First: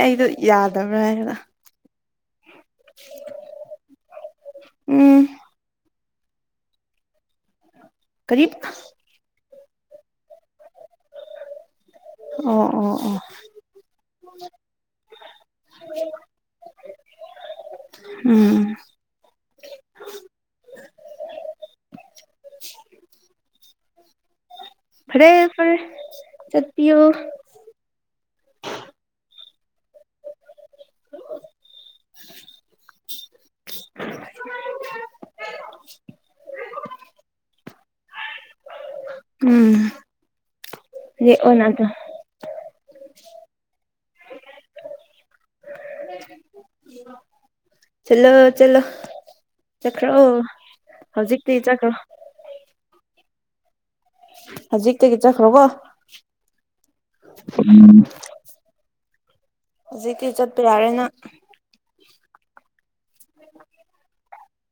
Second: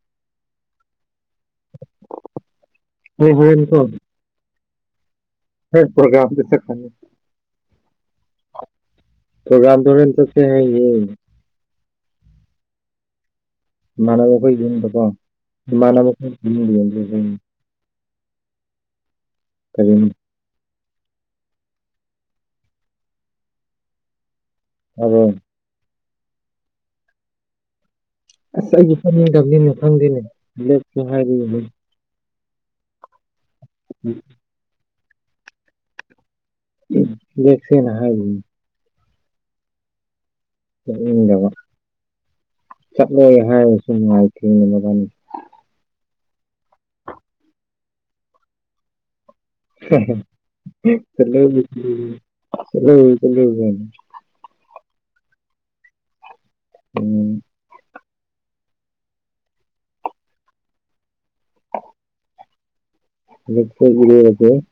ꯑꯩꯗꯣ ꯌꯥꯗꯕ꯭ꯔꯥ ꯍꯥꯏꯅ ꯎꯝ ꯍꯣꯏꯀꯣ ꯎꯝ ꯄꯣꯒ꯭ꯔꯝꯗ ꯆꯥꯠꯈꯔꯥꯅꯤ ꯀꯔꯤ ꯄꯣꯒꯔꯝꯗꯣ ꯍꯣꯔꯦꯜ ꯆꯥꯠꯁꯦ ꯍꯥꯏꯌꯦ ꯑꯣ ꯑꯣ ꯑꯣ ꯏꯃꯥꯟꯅꯕꯈꯣꯏ ꯌꯦꯅꯤꯡꯕꯀꯣ ꯏꯃꯥꯟꯅꯕ ꯑꯩꯈꯣꯏꯗ ꯌꯦꯡ ꯎꯝ ꯍꯌ‌ꯦꯡ ꯇꯥꯕ꯭ꯔꯣ ꯐꯔꯦ ꯐꯔꯦ ꯆꯠꯄꯤꯌꯣ ꯑꯁ ꯑꯩꯗꯤ ꯆꯠꯅꯤꯡꯇꯕꯅꯤꯅꯦ ꯈꯪꯗꯦꯅꯦ ꯂꯦꯛꯁꯦ ꯍꯥꯏꯔꯤ ꯎꯝ ꯂꯛꯁꯦꯅ ꯍꯥꯏꯔꯤꯅꯦ ꯎꯝ ꯆꯠꯅꯤꯡꯗꯕ ꯂꯦꯛꯑꯣꯅ ꯑꯗꯣ ꯆꯠꯂꯣꯏ ꯍꯥꯏꯔꯁꯨ ꯅꯨꯡꯉꯥꯏ ꯊꯦꯕꯅꯤ ꯆꯠꯂꯣ ꯆꯠꯂꯣ ꯆꯠꯈ꯭ꯔꯣ ꯍꯧꯖꯤꯛꯇꯤ ꯆꯠꯈ꯭ꯔꯣ [unintelligible] ꯍꯧꯖꯤꯛꯇꯒꯤ ꯆꯠꯈ꯭ꯔꯣꯀꯣ ꯎꯝ ꯎꯝ ꯍꯧꯖꯤꯛꯇꯤ ꯆꯠꯄ ꯌꯥꯔꯦ ꯅꯪ [unintelligible] [inaudible]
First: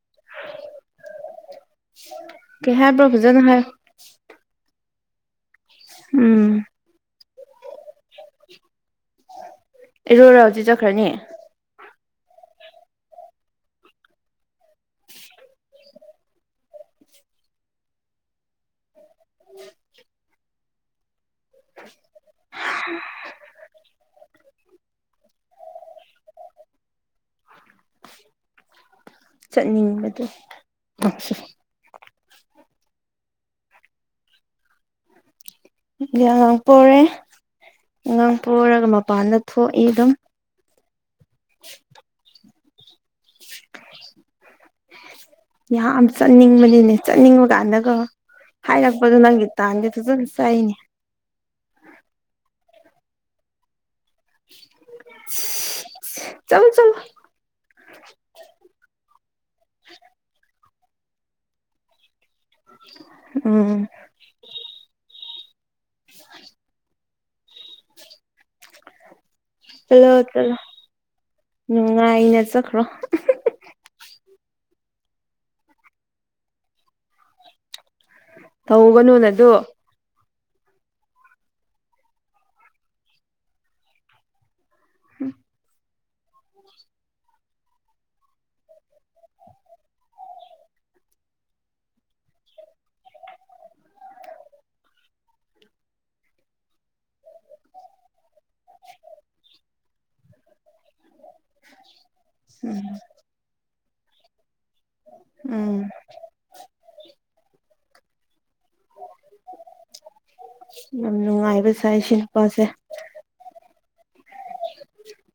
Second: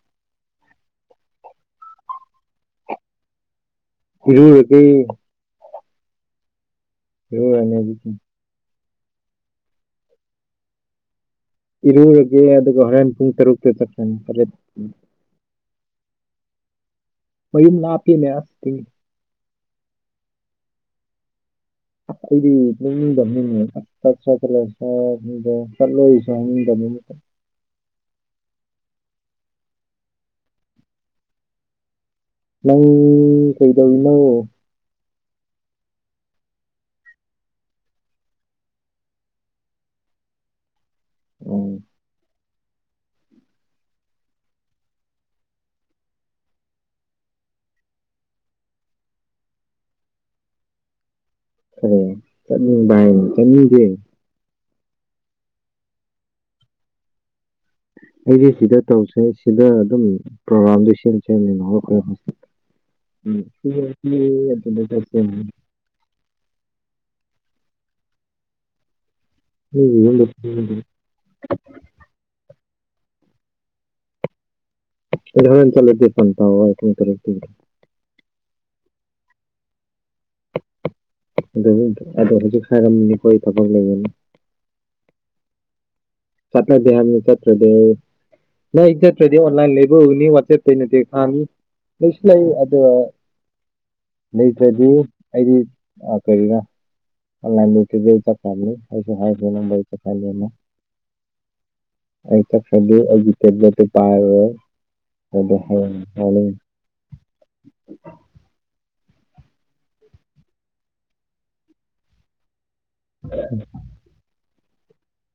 ꯀꯩ ꯍꯥꯏꯕ ꯐꯖꯅ ꯍꯥꯏꯌꯣ ꯏꯔꯨꯔꯒꯦ ꯎꯝ [unintelligible] [inaudible] ꯏꯔꯨꯔꯗꯤ ꯆꯠꯈ꯭ꯔꯅꯤ ꯏꯔꯨꯔꯒꯦ ꯑꯗꯨꯒ ꯍꯣꯔꯦꯟ ꯄꯨꯡ ꯇꯔꯨꯛꯇ ꯆꯠꯀꯅꯤ ꯇꯔꯦꯠ ꯃꯌꯨꯝ ꯂꯥꯞꯄꯤꯅꯦ ꯑꯁ ꯇꯤꯡ ꯑꯈꯣꯏꯗꯤ [unintelligible] ꯆꯠꯅꯤꯡꯕꯗꯣ ꯅꯪ ꯀꯩꯗꯧꯔꯤꯅꯣ ꯑꯉꯥꯡ ꯄꯣꯔꯦ ꯑꯉꯥꯡ ꯄꯣꯔꯒ ꯃꯄꯥꯟꯗ ꯊꯣꯛꯏ ꯑꯗꯨꯝ ꯎꯝ [inaudible] ꯌꯥꯝ ꯆꯠꯅꯤꯡꯕꯅꯤꯅꯦ ꯆꯠꯅꯤꯡꯕ ꯀꯥꯟꯗꯀꯣ ꯍꯥꯏꯔꯛꯄꯗꯨ ꯅꯪꯗꯤ ꯇꯥꯟꯗꯤ ꯐꯖꯅ ꯆꯥꯏꯅꯦ ꯐꯔꯦ ꯆꯠꯅꯤꯡꯕ ꯍꯥꯏꯅꯤ ꯆꯠꯅꯤꯡꯗꯦ ꯁꯤ ꯆꯠꯂꯨ ꯆꯠꯂꯨ ꯑꯩꯗꯤ ꯁꯤꯗ ꯇꯧꯁꯦ ꯁꯤꯗ ꯑꯗꯨꯝ ꯄ꯭ꯔꯣꯒꯥ꯭ꯔꯝꯗꯣ ꯁꯤꯟꯁꯦ ꯎꯝ [unintelligible] [unintelligible] [inaudible] ꯃꯤꯒꯤ ꯆꯠꯂꯣ ꯌꯨꯝꯗ ꯆꯠꯂꯣ ꯅꯨꯡꯉꯥꯏꯅ ꯆꯠꯈ꯭ꯔꯣ ꯑꯩꯅ ꯍꯣꯔꯦꯟ ꯆꯠꯂꯗꯤ ꯐꯣꯟ ꯇꯧꯔꯛꯑꯣ ꯄꯨꯡ ꯇꯔꯨꯛꯇ ꯇꯧꯒꯅꯨꯅ ꯑꯗꯨ ꯑꯗꯨ ꯑꯗꯨꯗ ꯍꯧꯖꯤꯛ [unintelligible] [inaudible] ꯎꯝ ꯆꯠꯅꯗꯦ ꯍꯥꯏꯕꯅꯦ ꯆꯠꯇ꯭ꯔꯗꯤ ꯅꯣꯏ ꯆꯠꯇ꯭ꯔꯗꯤ ꯑꯣꯟꯂꯥꯏꯟ ꯂꯩꯕ ꯎꯒꯅꯤ ꯋꯥꯆꯦꯞꯇꯩꯅꯗꯤ ꯐꯥꯒꯅꯤ ꯂꯩꯁꯨ ꯂꯩ ꯑꯗꯨꯒ ꯂꯩꯇ꯭ꯔꯗꯤ ꯑꯩꯗꯤ ꯀꯔꯤꯅ [unintelligible] ꯑꯩ ꯎꯝ ꯆꯠꯈ꯭ꯔꯗꯤ ꯑꯩꯒꯤ ꯇꯦꯕ꯭ꯂꯦꯠꯇꯣ ꯄꯥꯏꯔꯔꯣꯏ ꯎꯝ [unintelligible] ꯌꯥꯝ ꯅꯨꯡꯉꯥꯏꯕ ꯁꯥꯏ ꯁꯤ ꯅꯨꯄꯥꯁꯦ [unintelligible]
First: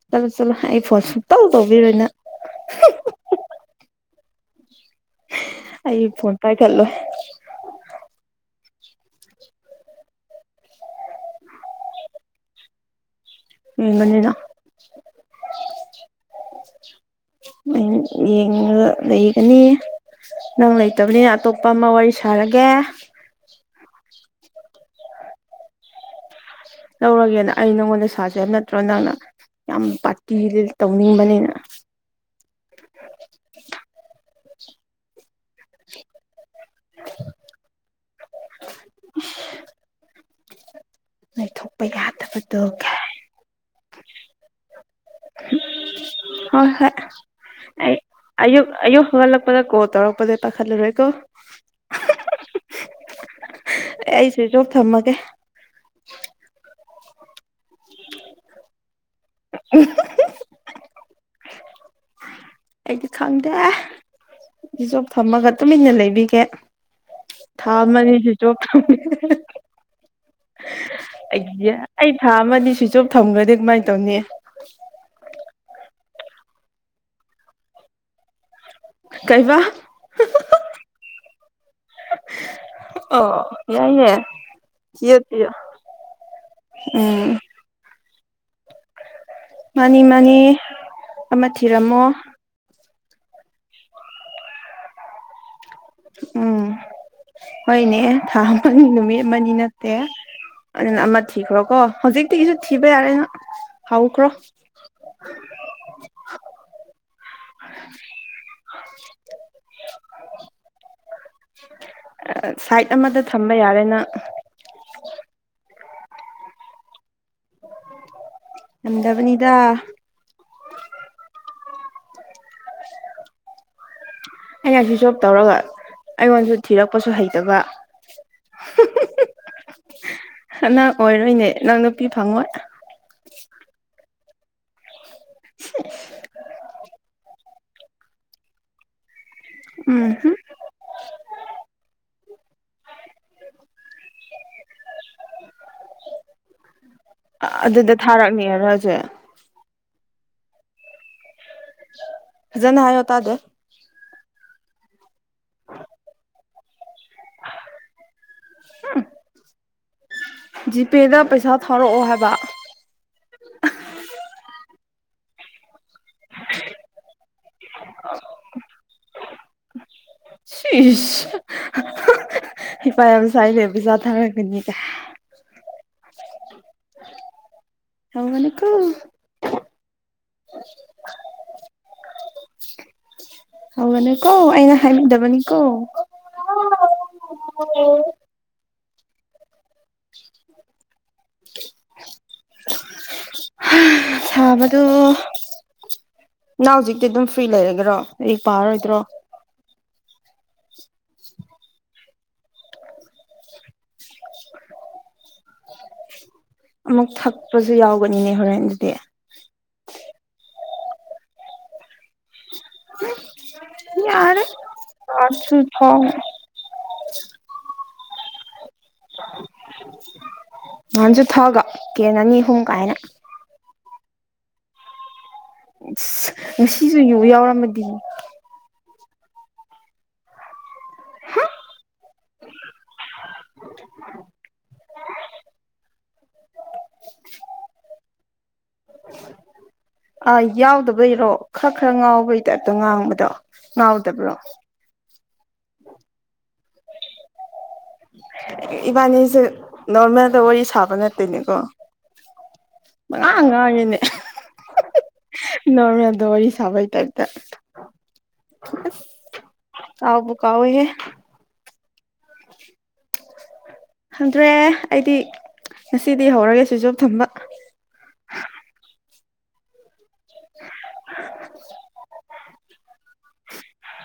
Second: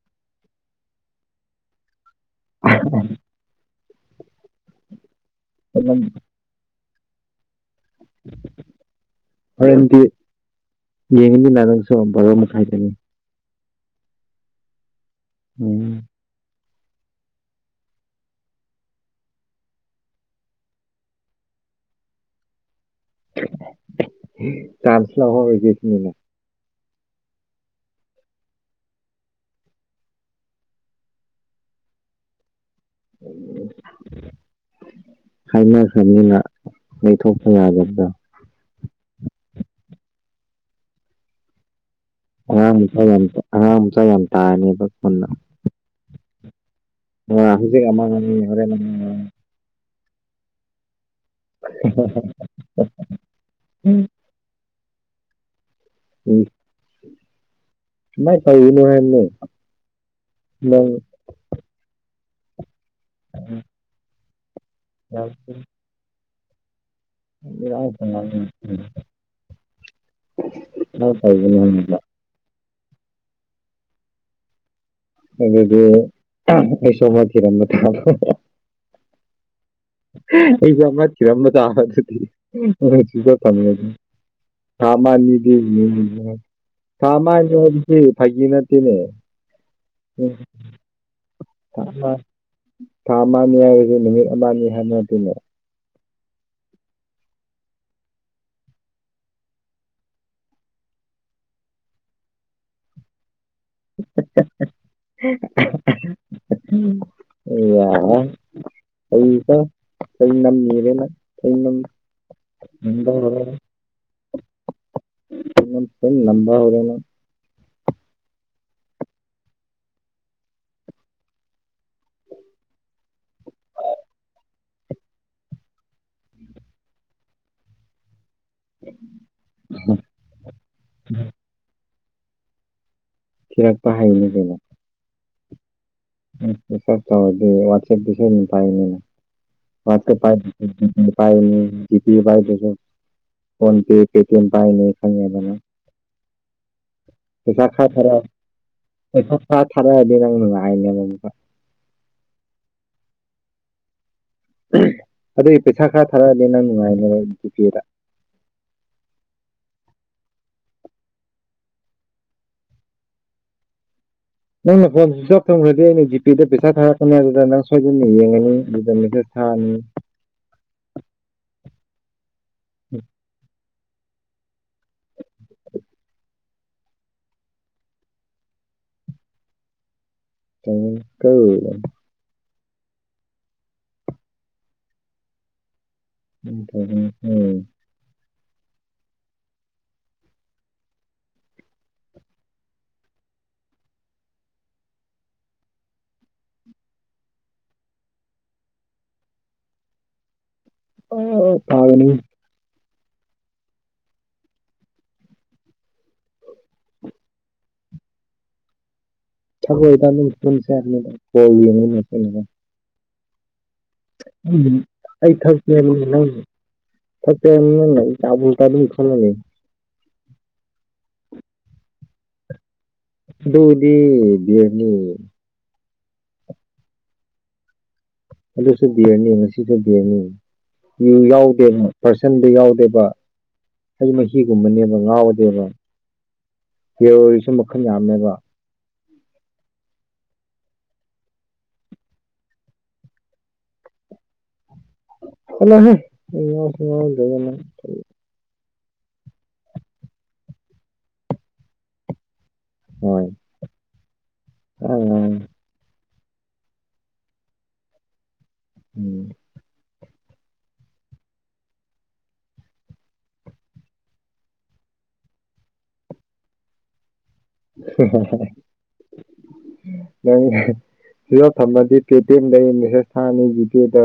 ꯆꯠꯂꯨ ꯆꯠꯂꯨ ꯑꯩ ꯐꯣꯟ ꯁꯨꯛꯇꯧ ꯇꯧꯕꯤꯔꯣꯏ ꯅꯪ [unintelligible] ꯑꯗꯨꯝ ꯑꯩꯒꯤ ꯐꯣꯟ ꯄꯥꯏꯈꯠꯂꯣꯏ ꯍꯣꯔꯦꯟꯗꯤ ꯌꯦꯡꯉꯨꯗꯅ ꯅꯪꯁꯨ ꯕꯥꯔꯣ ꯃꯈꯥꯏꯗꯅꯤ [unintelligible] ꯎꯝ ꯌꯦꯡꯂ ꯂꯩꯒꯅꯤ ꯅꯪ ꯂꯩꯇꯕꯅꯤꯅ ꯑꯇꯣꯞꯄ ꯑꯃ ꯋꯥꯔꯤ ꯁꯥꯔꯒꯦ ꯆꯥꯟꯁ ꯂꯧꯍꯧꯔꯒꯦ ꯁꯤꯅꯤꯅꯦ ꯂꯧꯔꯒꯦꯅ ꯑꯩ ꯅꯪꯉꯣꯟꯗ ꯁꯥꯁꯦ ꯍꯥꯏꯕ ꯅꯠꯇ꯭ꯔꯣ ꯅꯪꯅ ꯌꯥꯝ ꯄꯥꯇꯤ ꯇꯧꯅꯤꯡꯕꯅꯤꯅ [unintelligible] ꯍꯥꯏꯅꯈ꯭ꯔꯕꯅꯤꯅ ꯂꯩꯩꯊꯣꯛꯄ ꯌꯥꯗꯕ꯭ꯔ ꯂꯩꯊꯣꯛ ꯑꯉꯥꯡꯃꯆꯥ ꯌꯥꯝ ꯑꯉꯥꯡꯃꯆꯥ ꯌꯥꯝ ꯇꯥꯅꯦꯕ ꯄꯨꯟꯅ ꯍꯣꯏ ꯍꯣꯏ ꯍꯧꯖꯤꯛ ꯑꯩ ꯑꯃ ꯉꯥꯡꯉꯤ ꯑꯌꯨꯛ ꯍꯣꯔꯦꯟ ꯑꯃ ꯑꯌꯨꯛ ꯉꯥꯡꯉꯤ ꯍꯧꯒꯠꯂꯛ ꯅꯪꯅ ꯀꯣꯜ ꯇꯧꯔꯛꯄꯗꯤ ꯄꯥꯏꯈꯠꯂꯔꯣꯏꯀꯣ [unintelligible] ꯎꯝ ꯑꯩ ꯁ꯭ꯋꯤꯖ ꯑꯣꯐ ꯊꯝꯃꯒꯦ [unintelligible] [unintelligible] ꯍꯜꯂꯣ ꯑꯩꯗꯤ ꯈꯪꯗꯦ ꯁ꯭ꯋꯤꯆ ꯑꯣꯐ ꯊꯝꯃꯒ ꯇꯨꯃꯤꯟꯅ ꯂꯩꯕꯤꯒꯦ ꯊꯥ ꯑꯃ ꯑꯅꯤ ꯁ꯭ꯋꯤꯆ ꯑꯣꯐ ꯊꯝꯃꯒꯦ ꯑꯩ [unintelligible] ꯊꯥ ꯑꯃ ꯑꯅꯤ ꯁ꯭ꯋꯤꯆ ꯑꯣꯐ ꯊꯝꯒ꯭ꯔꯗꯤ ꯀꯃꯥꯏ ꯇꯧꯅꯤ ꯑꯗꯨꯗꯤ ꯑꯩꯨꯁ ꯊꯤꯔꯝꯕ ꯇꯥꯕ ꯀꯩꯕ ꯑꯩꯁꯨ ꯑꯃ ꯊꯤꯔꯝꯕ ꯇꯥꯕ ꯑꯗꯨꯗꯤ ꯅꯪ ꯁ꯭ꯋꯤꯆ ꯑꯣ ꯑꯣꯐ ꯊꯝꯒꯔꯗꯤ ꯌꯥꯏꯅꯦ ꯊꯥ ꯑꯃ ꯊꯤꯌꯣ ꯊꯤꯌꯣ ꯑꯅꯤꯗꯤ ꯎꯝ [unintelligible] ꯍꯩ ꯐꯥꯒꯤ ꯅꯠꯇꯦꯅꯦ ꯃꯥꯅꯤ ꯎꯝ, ꯃꯥꯅꯤ ꯑꯃ ꯊꯥ ꯊꯤꯔꯝꯃꯣ ꯑꯃ ꯊꯥ ꯑꯃ ꯑꯅꯤ ꯍꯥꯏꯕꯖꯦ ꯅꯨꯃꯤꯠ ꯑꯃ ꯑꯅꯤ ꯍꯥꯏꯕ ꯅꯠꯇꯦꯅꯦ ꯎꯝ ꯍꯣꯏꯅꯦ ꯊꯥ ꯑꯃ ꯑꯅꯤ ꯅꯨꯃꯤꯠ ꯑꯃ ꯑꯅꯤ ꯅꯠꯇꯦ ꯑꯗꯨꯅ ꯑꯃ ꯊꯤꯈ꯭ꯔꯣ ꯀꯣ ꯍꯧꯖꯤꯛꯇꯒꯤꯁꯨ ꯊꯤꯕ ꯌꯥꯔꯦ ꯅꯪ ꯍꯧꯈ꯭ꯔꯣ [unintelligible] ꯑꯦ ꯌꯥ ꯀꯔꯤꯕ ꯆꯩ ꯌꯥꯝ ꯅꯤꯔꯦ ꯅꯪ ꯆꯩꯅꯝ ꯑ ꯁꯥꯏꯠ ꯑꯃꯗ ꯊꯝꯕ ꯌꯥꯔꯦꯅ [unintelligible] ꯍꯧꯔꯦ ꯅꯪ ꯌꯥꯝꯗꯕꯅꯤꯗ ꯑꯩꯅ ꯁ꯭ꯋꯤꯆ ꯑꯣꯐ ꯇꯧꯔꯒ ꯑꯩꯉꯣꯟꯗꯁꯨ ꯊꯤꯔꯛꯄꯁꯨ ꯍꯩꯇꯕ ꯅꯪ ꯑꯣꯏꯔꯣꯏꯅꯦ ꯅꯪ ꯅꯨꯄꯤ ꯐꯪꯉꯣꯏ ꯊꯤꯔꯛꯄ ꯍꯩꯅꯤ ꯀꯩꯅꯣ [unintelligible] ꯁ꯭ꯋꯤꯆ ꯑꯣꯐ ꯇꯧꯔꯗꯤ ꯋꯥꯆꯞꯇꯤ ꯁꯣꯏꯗꯅ ꯄꯥꯏꯒꯅꯤꯅ ꯎꯝ ꯋꯥꯆꯞ ꯄꯥꯏꯗ꯭ꯔ ꯖꯤꯄꯦ ꯄꯥꯏꯅꯤ ꯖꯤꯄꯦ ꯄꯥꯏꯗ꯭ꯔꯖꯨ ꯐꯣꯟ ꯄꯦ ꯄꯦꯇꯦꯝ ꯄꯥꯏꯅꯦ ꯈꯪꯉꯦꯕ ꯅꯪ ꯑꯗꯨꯗ ꯊꯥꯔꯛꯅꯤ ꯍꯥꯏꯔꯣ ꯍꯥꯏꯖꯦ ꯊ ꯊꯥꯔꯛ ꯑꯗꯤ ꯅꯪ ꯅꯨꯡꯉꯥꯏꯅꯦꯕ ꯑꯃꯨꯛꯀ ꯐꯖꯅ ꯍꯥꯏꯌꯣ ꯇꯥꯗꯦ ꯑꯗꯨꯒꯤ ꯄꯩꯁꯥ ꯈꯔ ꯊꯥꯔꯛꯑꯗꯤ ꯅꯪ ꯅꯨꯡꯉꯥꯏꯅꯦꯕ ꯖꯤꯄꯦꯗ ꯖꯤꯄꯦꯗ ꯄꯩꯁꯥ ꯊꯥꯔꯛꯑꯣ ꯍꯥꯏꯕ ꯅꯪ ꯃꯈꯣꯟꯁꯤ ꯆꯥꯎ [unintelligible] ꯐꯝꯈ꯭ꯔꯗꯤ ꯑꯩꯅ ꯖꯤꯄꯦꯗ ꯄꯩꯁꯥ ꯊꯥꯔꯛꯀꯅꯤ ꯑꯗꯨꯗ ꯅꯪ ꯁꯣꯏꯗꯅ ꯌꯦꯡꯉꯅꯤ ꯑꯗꯨꯗ ꯃꯦꯇꯔ ꯊꯔꯅꯤ ꯏꯁ ꯍꯩꯄꯥ ꯌꯥꯝ ꯁꯥꯏꯅꯦ ꯄꯩꯁꯥ ꯊꯥꯔꯛꯀꯅꯤ ꯀꯥꯏ ꯊꯪꯒꯅꯤ ꯀꯣ [unintelligible] ꯍꯧꯕꯅꯦ ꯀꯣ ꯑꯩꯅ ꯍꯥꯏꯕꯤꯗꯕꯅꯤ ꯀꯣ꯫ [inaudible] ꯁꯥꯕꯗꯣ ꯅꯪ ꯍꯧꯖꯤꯛꯇꯤ ꯑꯗꯨꯝ ꯐ꯭ꯔꯤ ꯂꯩꯔꯒꯔꯣ ꯂꯩꯔꯤꯛ ꯄꯥꯔꯣꯏꯗ꯭ꯔꯣ? ꯑꯣ ꯐꯥꯕꯅꯤ ꯑꯃꯨꯛ ꯊꯛꯄꯁꯨ ꯌꯥꯎꯒꯅꯤꯅꯦ ꯍꯣꯔꯦꯟ ꯑꯗꯨꯗꯤ꯫ ꯏꯣꯦꯣꯦ [unintelligible] ꯌꯥꯔꯦ ꯎꯝ ꯑꯩ ꯊꯥꯁꯨ ꯊꯛꯇꯦ ꯊꯥꯎ ꯅꯪꯕꯨ꯫ [unintelligible] ꯅꯍꯥꯟꯁꯨ ꯊꯛꯑꯒ ꯀꯦꯅ ꯑꯅꯤ ꯑꯍꯨꯝ ꯀꯥꯏꯅ ꯗꯣꯗꯤ ꯕꯤꯌꯔꯅꯦ ꯑꯁ ꯉꯁꯤꯁꯨ ꯌꯨ ꯌꯥꯎꯔꯝꯃꯗꯤ ꯑꯗꯨꯁꯨ ꯕꯤꯔꯅꯤ ꯉꯁꯤꯁꯨ ꯕꯤꯔꯅꯤ ꯌꯨ ꯌꯥꯎꯗꯦꯕ ꯄꯥꯔꯁꯟꯗꯨ ꯌꯥꯎꯗꯦꯕ ꯑꯩ ꯃꯍꯤꯒꯨꯝꯕꯅꯦꯕ ꯉꯥꯎꯔꯗꯦꯕ ꯕꯤꯌꯥꯔꯁꯨ ꯃꯈꯜ ꯌꯥꯝꯃꯦꯕ ꯑ ꯌꯥꯎꯗꯕꯩꯔꯣ ꯈꯔ ꯈꯔ ꯉꯥꯎꯕꯩ ꯇꯥꯏꯞꯇ ꯉꯥꯡꯕꯗꯣ ꯉꯥꯎꯗꯕꯔꯣ [unintelligible] ꯏꯕꯥꯅꯤꯁꯦ ꯅꯣꯔꯃꯦꯜꯗ ꯋꯥꯔꯤ ꯁꯥꯕ ꯅꯠꯇꯦꯅꯦꯀꯣ ꯍꯣꯏ ꯄꯪꯉꯥꯡ [unintelligible] ꯅꯣꯔꯃꯦꯜꯗ ꯋꯔꯥ ꯁꯕꯥꯏ ꯇꯥꯞꯇ꯫ ꯉꯥꯡꯉꯤ ꯎꯝ ꯑꯁ ꯀꯥꯎꯕꯨ ꯀꯥꯎꯋꯦꯍꯦ꯫ ꯍꯟꯗ꯭ꯔꯦ ꯑꯩꯗꯤ ꯉꯁꯤꯗꯤ ꯍꯧꯔꯒꯦ ꯁꯨꯏꯁ ꯑꯣꯞ ꯊꯝꯕ ꯍꯥ ꯍꯥ ꯍꯥ ꯅꯪ ꯁ꯭ꯋꯤꯁ ꯑꯣꯐ ꯊꯝꯔꯗꯤ [unintelligible] ꯃꯦꯁꯦꯁ ꯊꯥꯔꯅꯤ ꯚꯤꯗꯤꯑꯣꯗ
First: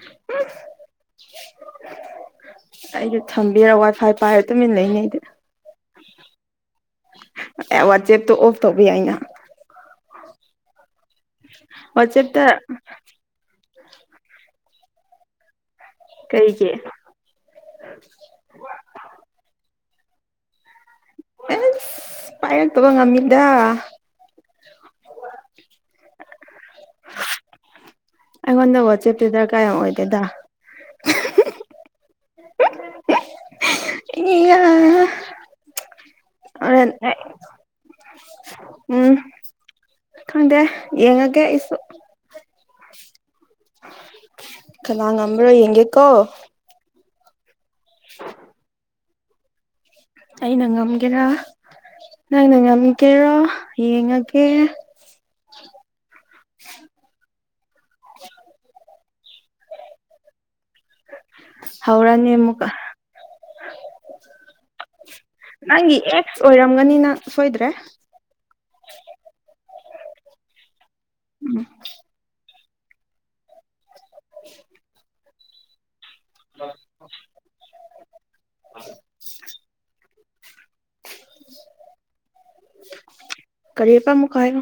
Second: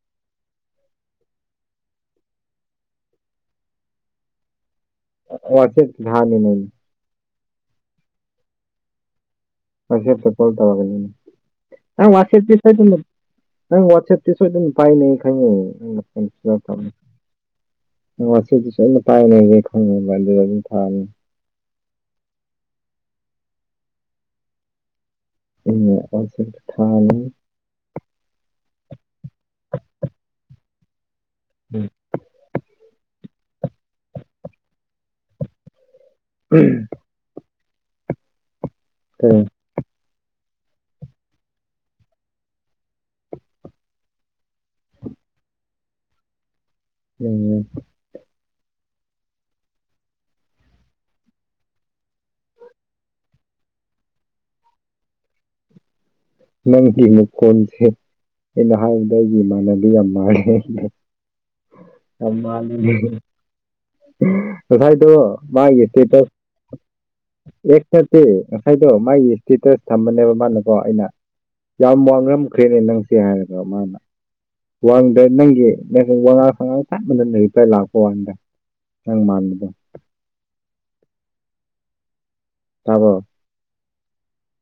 [unintelligible] ꯑꯩꯗꯤ ꯊꯝꯕꯤꯔ ꯋꯥꯏꯐꯥꯏ ꯄꯥꯏꯔ ꯇꯨꯃꯤꯟꯅ ꯂꯩꯅꯤ ꯑꯩꯗꯤ [unintelligible] ꯑꯦ ꯋꯥꯆꯦꯞꯇꯣ ꯑꯣꯐ ꯇꯧꯕꯤ ꯌꯥꯏꯅ [unintelligible] ꯋꯥꯆꯦꯞꯇ ꯅꯪ ꯋꯥꯠꯁꯦꯞꯇꯤ ꯁꯣꯏꯗꯅ ꯄꯥꯏꯒꯅꯦ ꯑꯩ ꯈꯪꯉꯦ ꯀꯩꯒꯤ ꯑꯣ ꯉꯁꯤꯒꯤꯁꯨ ꯑꯩꯅ ꯄꯥꯏ ꯂꯩꯌꯦ [unintelligible] ꯑꯗꯨꯝ ꯊꯥꯅꯤ ꯑꯦꯁ ꯄꯥꯏꯔꯛꯇꯕ ꯉꯝꯃꯤꯗ ꯎꯝ ꯋꯥꯆꯦꯞ ꯊꯥꯅꯤ ꯑꯩꯉꯣꯟꯗ ꯋꯥꯆꯦꯞꯇꯨ ꯗꯔꯀꯥꯔ ꯌꯥꯝ ꯑꯣꯏꯗꯦꯗ꯫ ꯎꯝ [unintelligible] ꯎꯝ ꯍꯣꯔꯦꯟ ꯎꯝ [unintelligible] ꯈꯪꯗꯦ ꯌꯦꯡꯉꯒꯦ ꯑꯩꯁꯨ ꯀꯅꯥ ꯉꯝꯕ꯭ꯔꯥ ꯌꯦꯡꯒꯦꯀꯣ [unintelligible] [unintelligible] ꯑꯩꯅ ꯉꯝꯒꯦꯔꯥ ꯅꯪꯅ ꯉꯝꯒꯦꯔꯣ ꯌꯦꯡꯉꯒꯦ ꯅꯪꯒꯤ ꯃꯈꯣꯜꯁꯦ ꯑꯩꯅ ꯍꯥꯏꯕꯗ ꯑꯩꯒꯤ ꯏꯃꯥꯟꯅꯕꯤ ꯌꯥꯝ ꯃꯥꯔꯦ ꯑꯩꯅ ꯍꯧꯔꯅꯤ ꯌꯥꯝ ꯑꯃꯨꯛꯀ ꯃꯥꯟꯂꯤꯅ‌ꯦ ꯉꯁꯥꯏꯗꯣ ꯃꯥꯒꯤ ꯅꯪꯒꯤ ꯄꯦꯄꯔ ꯑꯦꯛꯁ ꯑꯣꯏꯔꯝꯒꯅꯤ ꯅꯪ ꯁꯣꯏꯗ꯭ꯔꯦ [unintelligible] ꯁꯤ ꯉꯁꯥꯏꯗꯣ ꯃꯥꯒꯤ ꯏꯁꯇꯦꯇꯁ ꯊꯝꯕꯅꯦꯕ ꯃꯥꯅꯀꯣ ꯑꯩꯅ ꯎꯝ ꯌꯥꯝ ꯋꯥꯉꯝꯈ꯭ꯔꯦꯅꯦ ꯅꯪꯁꯦ ꯍꯥꯏꯔꯕ ꯃꯥꯅ ꯋꯥꯡꯗ꯭ꯔ ꯅꯪꯒꯤ ꯅ ꯋꯥꯉꯥꯡ ꯁꯉꯥꯡ ꯆꯞ ꯃꯟꯊꯅ ꯔꯤꯄꯥꯏ ꯂꯥꯛꯄ ꯋꯥꯅꯤꯗ ꯅꯪ ꯃꯥꯟꯕꯗꯣ [unintelligible] ꯇꯕꯔ‌ꯣ ꯀꯔꯤꯕ ꯃꯨꯛꯀꯥ ꯍꯥꯏꯌꯣ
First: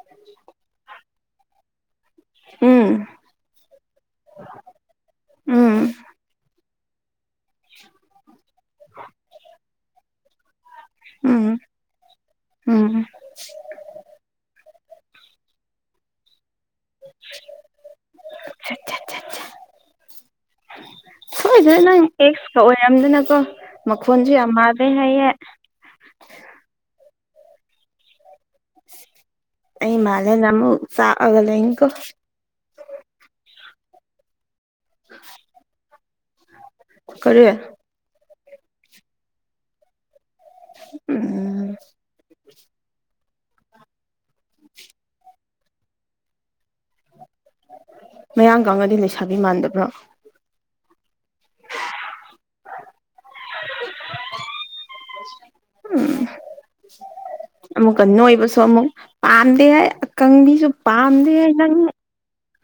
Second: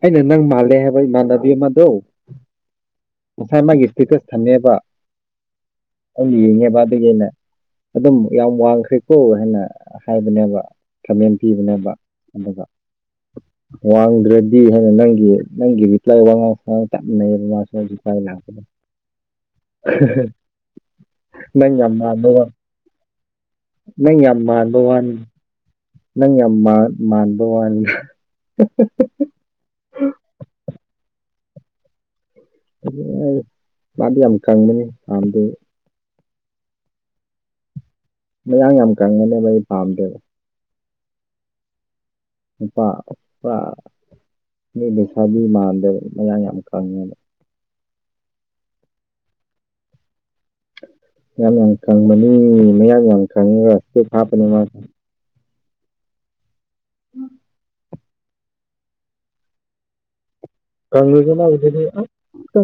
ꯑꯩꯅ ꯅꯪ ꯃꯥꯜꯂꯦ ꯍꯥꯏꯕ ꯏꯃꯥꯟꯅꯕꯤ ꯑꯃꯗꯣ ꯎꯝ ꯉꯁꯥꯏ ꯃꯥꯒꯤ ꯏꯁꯇꯦꯇꯁ ꯊꯝꯃꯦꯕ ꯎꯝ ꯑꯩꯅ ꯌꯦꯡꯉꯦꯕ ꯑꯗꯒꯤ ꯑꯩꯅ ꯑꯗꯨꯝ ꯌꯥꯝ ꯋꯥꯡꯈ꯭ꯔꯦꯀꯣ ꯍꯥꯏꯅ ꯍꯥꯏꯕꯅꯦꯕ ꯀꯃꯦꯟ ꯎꯝ ꯄꯤꯕꯅꯕ ꯑꯗꯨꯒ ꯎꯝ ꯋꯥꯡꯗ꯭ꯔꯗꯤ ꯍꯥꯏꯅ ꯅꯪꯒꯤ ꯅꯪꯒꯤ ꯔꯤꯄ꯭ꯂꯥꯏ ꯋꯥꯉꯥꯡ ꯁꯅꯥꯡ ꯆꯞꯃꯅꯩꯑꯕ ꯃꯥꯁꯨ [unintelligible] ꯁꯣꯏꯗꯅ ꯌꯥꯝ ꯅꯪ ꯃꯥꯟꯕ ꯋꯥ ꯑꯦꯛꯁꯀ ꯑꯣꯏꯔꯝꯗꯅꯀꯣ ꯅꯪ ꯃꯈꯣꯟꯁꯨ ꯌꯥꯝ ꯃꯥꯟꯕ ꯃꯥꯜꯂ‌ꯦ ꯋꯥꯅꯤ ꯍꯥꯏꯌꯦ ꯅꯪ ꯌꯥꯝ ꯃꯟ ꯃꯟꯕ ꯋꯥꯅꯦ ꯍꯥꯍꯥꯍꯥ ꯑꯩ ꯃꯥꯂꯦꯅꯥ ꯑꯃꯨꯛ ꯆꯥꯛ ꯑꯒꯥ ꯂꯩꯅꯤꯀꯣ ꯑꯗꯨ ꯃꯥꯗꯤ ꯌꯥꯝ ꯀꯪꯕꯅꯤ ꯄꯥꯝꯗꯦ ꯀꯔꯤ ꯃꯌꯥꯡ ꯌꯥꯝ ꯀꯪꯉꯅꯦꯕ ꯑꯩ ꯄꯥꯝꯗꯦꯕ ꯎꯝ ꯅꯨꯄꯥ ꯄꯨꯔꯥ ꯃꯤ ꯂꯩꯁꯥꯕꯤ ꯃꯥꯟꯗꯕ ꯃꯌꯥꯡ ꯌꯥꯝ ꯀꯪꯉꯦꯕ ꯃꯌꯥꯡꯀꯡꯉꯗꯤ ꯂꯩꯁꯥꯕꯤ ꯃꯥꯟꯗꯕ꯭ꯔꯣ ꯌꯥꯝ ꯌꯥꯝ ꯈꯪꯕꯅꯤ ꯃꯌꯥ ꯌꯥꯝ ꯈꯪꯉꯦꯒ ꯁ ꯍꯥꯞꯄꯅꯦ ꯃꯥꯅ ꯎꯝ ꯑꯃꯨꯛ ꯅꯣꯏꯕꯁꯨ ꯑꯃꯨꯛ ꯄꯥꯝꯗꯦ ꯍꯥꯏ ꯑꯀꯪꯕꯤ ꯀꯪꯉꯦꯗꯅ ꯍꯨꯖꯤꯛꯇꯤ ꯑꯁ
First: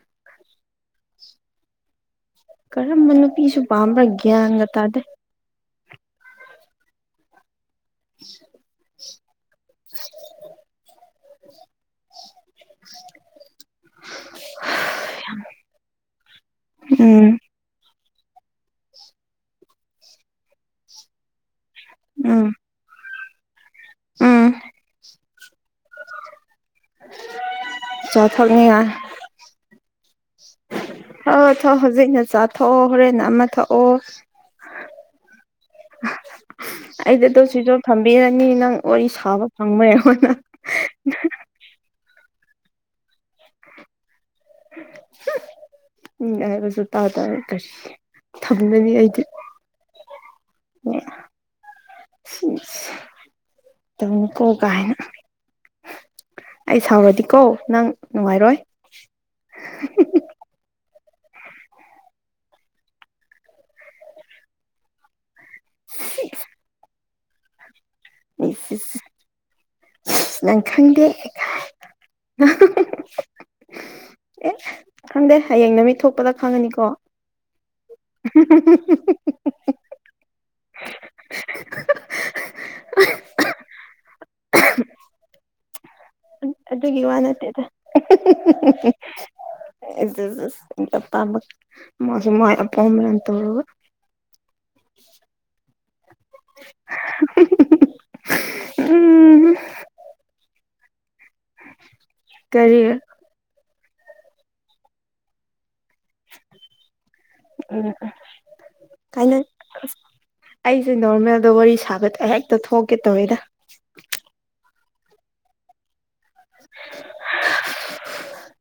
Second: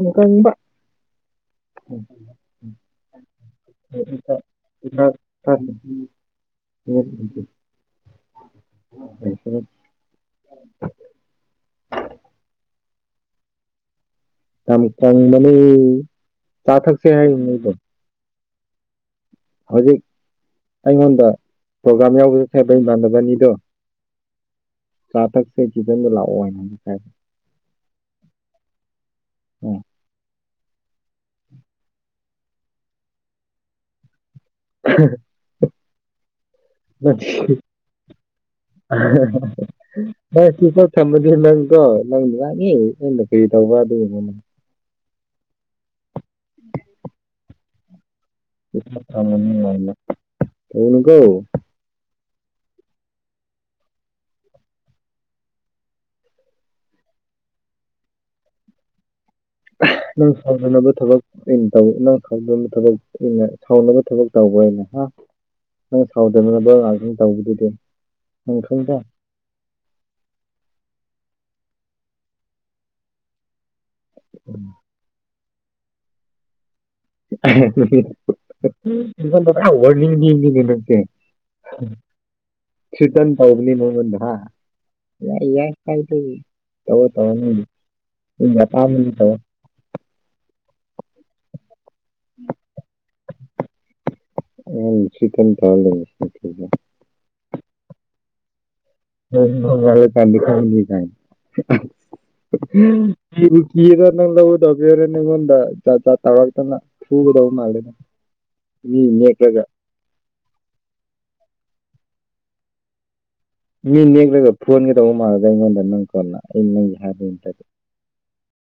[unintelligible] ꯀꯔꯝꯕ ꯅꯨꯄꯤꯁꯨ ꯄꯥꯝꯕ꯭ꯔꯥꯒ꯭ꯌꯥꯟꯒ ꯇꯥꯗꯦ [inaudible] [unintelligible] [unintelligible] ꯌꯥꯝ ꯀꯪꯕꯅꯦ ꯆ ꯊꯛꯁꯦ ꯍꯥꯏ ꯎꯝ [unintelligible] ꯍꯧꯖꯤꯛ ꯑꯩꯉꯣꯟꯗ ꯄ꯭ꯔꯣꯒ꯭ꯔꯥꯝ ꯌꯥꯎꯕꯗ ꯎꯝ ꯁꯦꯝꯕ ꯏꯃꯥꯟꯅꯕꯅꯤꯗꯣ ꯎꯝ ꯆꯥꯊꯛꯁꯦ ꯆꯤꯗꯪꯗ ꯂꯥꯛꯑꯣ ꯍꯥꯏꯅ ꯍꯥꯏ ꯆ ꯊꯛꯅꯤꯉ‌ꯦ ꯑꯥ ꯊꯥꯛꯑꯣ ꯊꯥꯛꯑꯣ ꯍꯧꯖꯤꯛꯅ ꯆꯥꯊꯣꯛꯑꯣ ꯍꯣꯔꯦꯟ ꯑꯃ ꯊꯥꯛꯑꯣ [unintelligible] [unintelligible] ꯅꯪ ꯑꯩꯗ ꯑꯗꯨꯣ ꯁꯤꯖꯣ ꯊꯝꯕꯤꯔꯅꯤ ꯅꯪ ꯋꯥꯔꯤ ꯁꯥꯕ ꯐꯪꯕꯣꯏꯉꯣꯅ ꯀꯣ ꯅꯪꯗꯤ ꯋꯥꯅꯤ ꯅꯪꯅ ꯀꯔꯤ ꯇꯧꯕ ꯑꯗꯨꯗꯤꯅꯪ [unintelligible] ꯎꯝ ꯍꯥꯏꯒꯁꯨ ꯇꯥ ꯇ ꯀꯁꯤ [unintelligible] ꯇꯧꯅꯨꯀꯣ [unintelligible] ꯇꯨꯝꯀ‌ꯣ ꯀꯥꯏꯅ ꯑꯩ ꯁꯥꯎꯔꯗꯤꯀꯣ ꯅꯪ ꯅꯨꯡꯉꯥꯏꯔꯣꯏ ꯅꯪ ꯁꯥꯎꯅꯅꯕ ꯊꯕꯛ [unintelligible] ꯑꯩꯅ ꯁꯥꯎꯅꯕ ꯊꯕꯛ [unintelligible] ꯍꯥ ꯅꯪ ꯁꯥꯎꯗꯅꯕ [unintelligible] ꯇꯧꯕꯗꯨꯗ ꯏꯁ ꯏꯁ ꯅꯪ ꯈꯪꯗꯦ ꯀꯥꯏ ꯑꯦ ꯈꯪꯗꯦ ꯍꯌꯦꯡ ꯅꯨꯃꯤꯠ ꯊꯣꯛꯄꯗ ꯈꯪꯉꯅꯤꯀꯣ [unintelligible] ꯊ꯭ꯔꯤꯇꯟ ꯇꯧꯕꯅꯤ ꯅꯉ‌ꯣꯟꯗ ꯍꯥ ꯌꯥꯏ ꯌꯥꯏ [unintelligible] ꯑꯗꯨꯒꯤ ꯇꯧꯔ‌ꯣ ꯋꯥ ꯇꯧꯔ‌ꯣ ꯅꯪ ꯅꯠꯇꯦꯗ ꯅꯪ ꯑꯄꯥꯝꯕꯗ‌ꯣ ꯇꯧ ꯏꯁ ꯏꯁ ꯏꯁ [unintelligible] ꯃꯥꯁꯨ ꯃꯥꯏ ꯑꯄ‌ꯣꯏꯃ‌ꯦꯟ ꯇꯧꯔꯒ ꯅꯪ ꯁꯤ ꯇꯝ ꯇꯧꯔ [unintelligible] [unintelligible] ꯎꯝ ꯅꯉꯣꯟꯗ ꯀꯔꯤ [unintelligible] ꯊꯤꯒꯗ‌ꯣ ꯃꯥꯜꯂꯦ ꯎꯝ ꯃꯤ ꯀꯩꯅꯣ ꯅꯦꯛꯂꯒ ꯑꯩꯁꯦ ꯅꯣꯔꯃꯦꯜꯗ ꯋꯥꯔꯤ ꯁꯥꯕꯗ ꯍꯦꯛꯇ ꯊꯣꯛꯀꯦ ꯇꯧꯋꯦꯗ ꯃꯤ ꯅꯦꯛꯂꯒ ꯐꯨꯍꯟ [unintelligible] [unintelligible]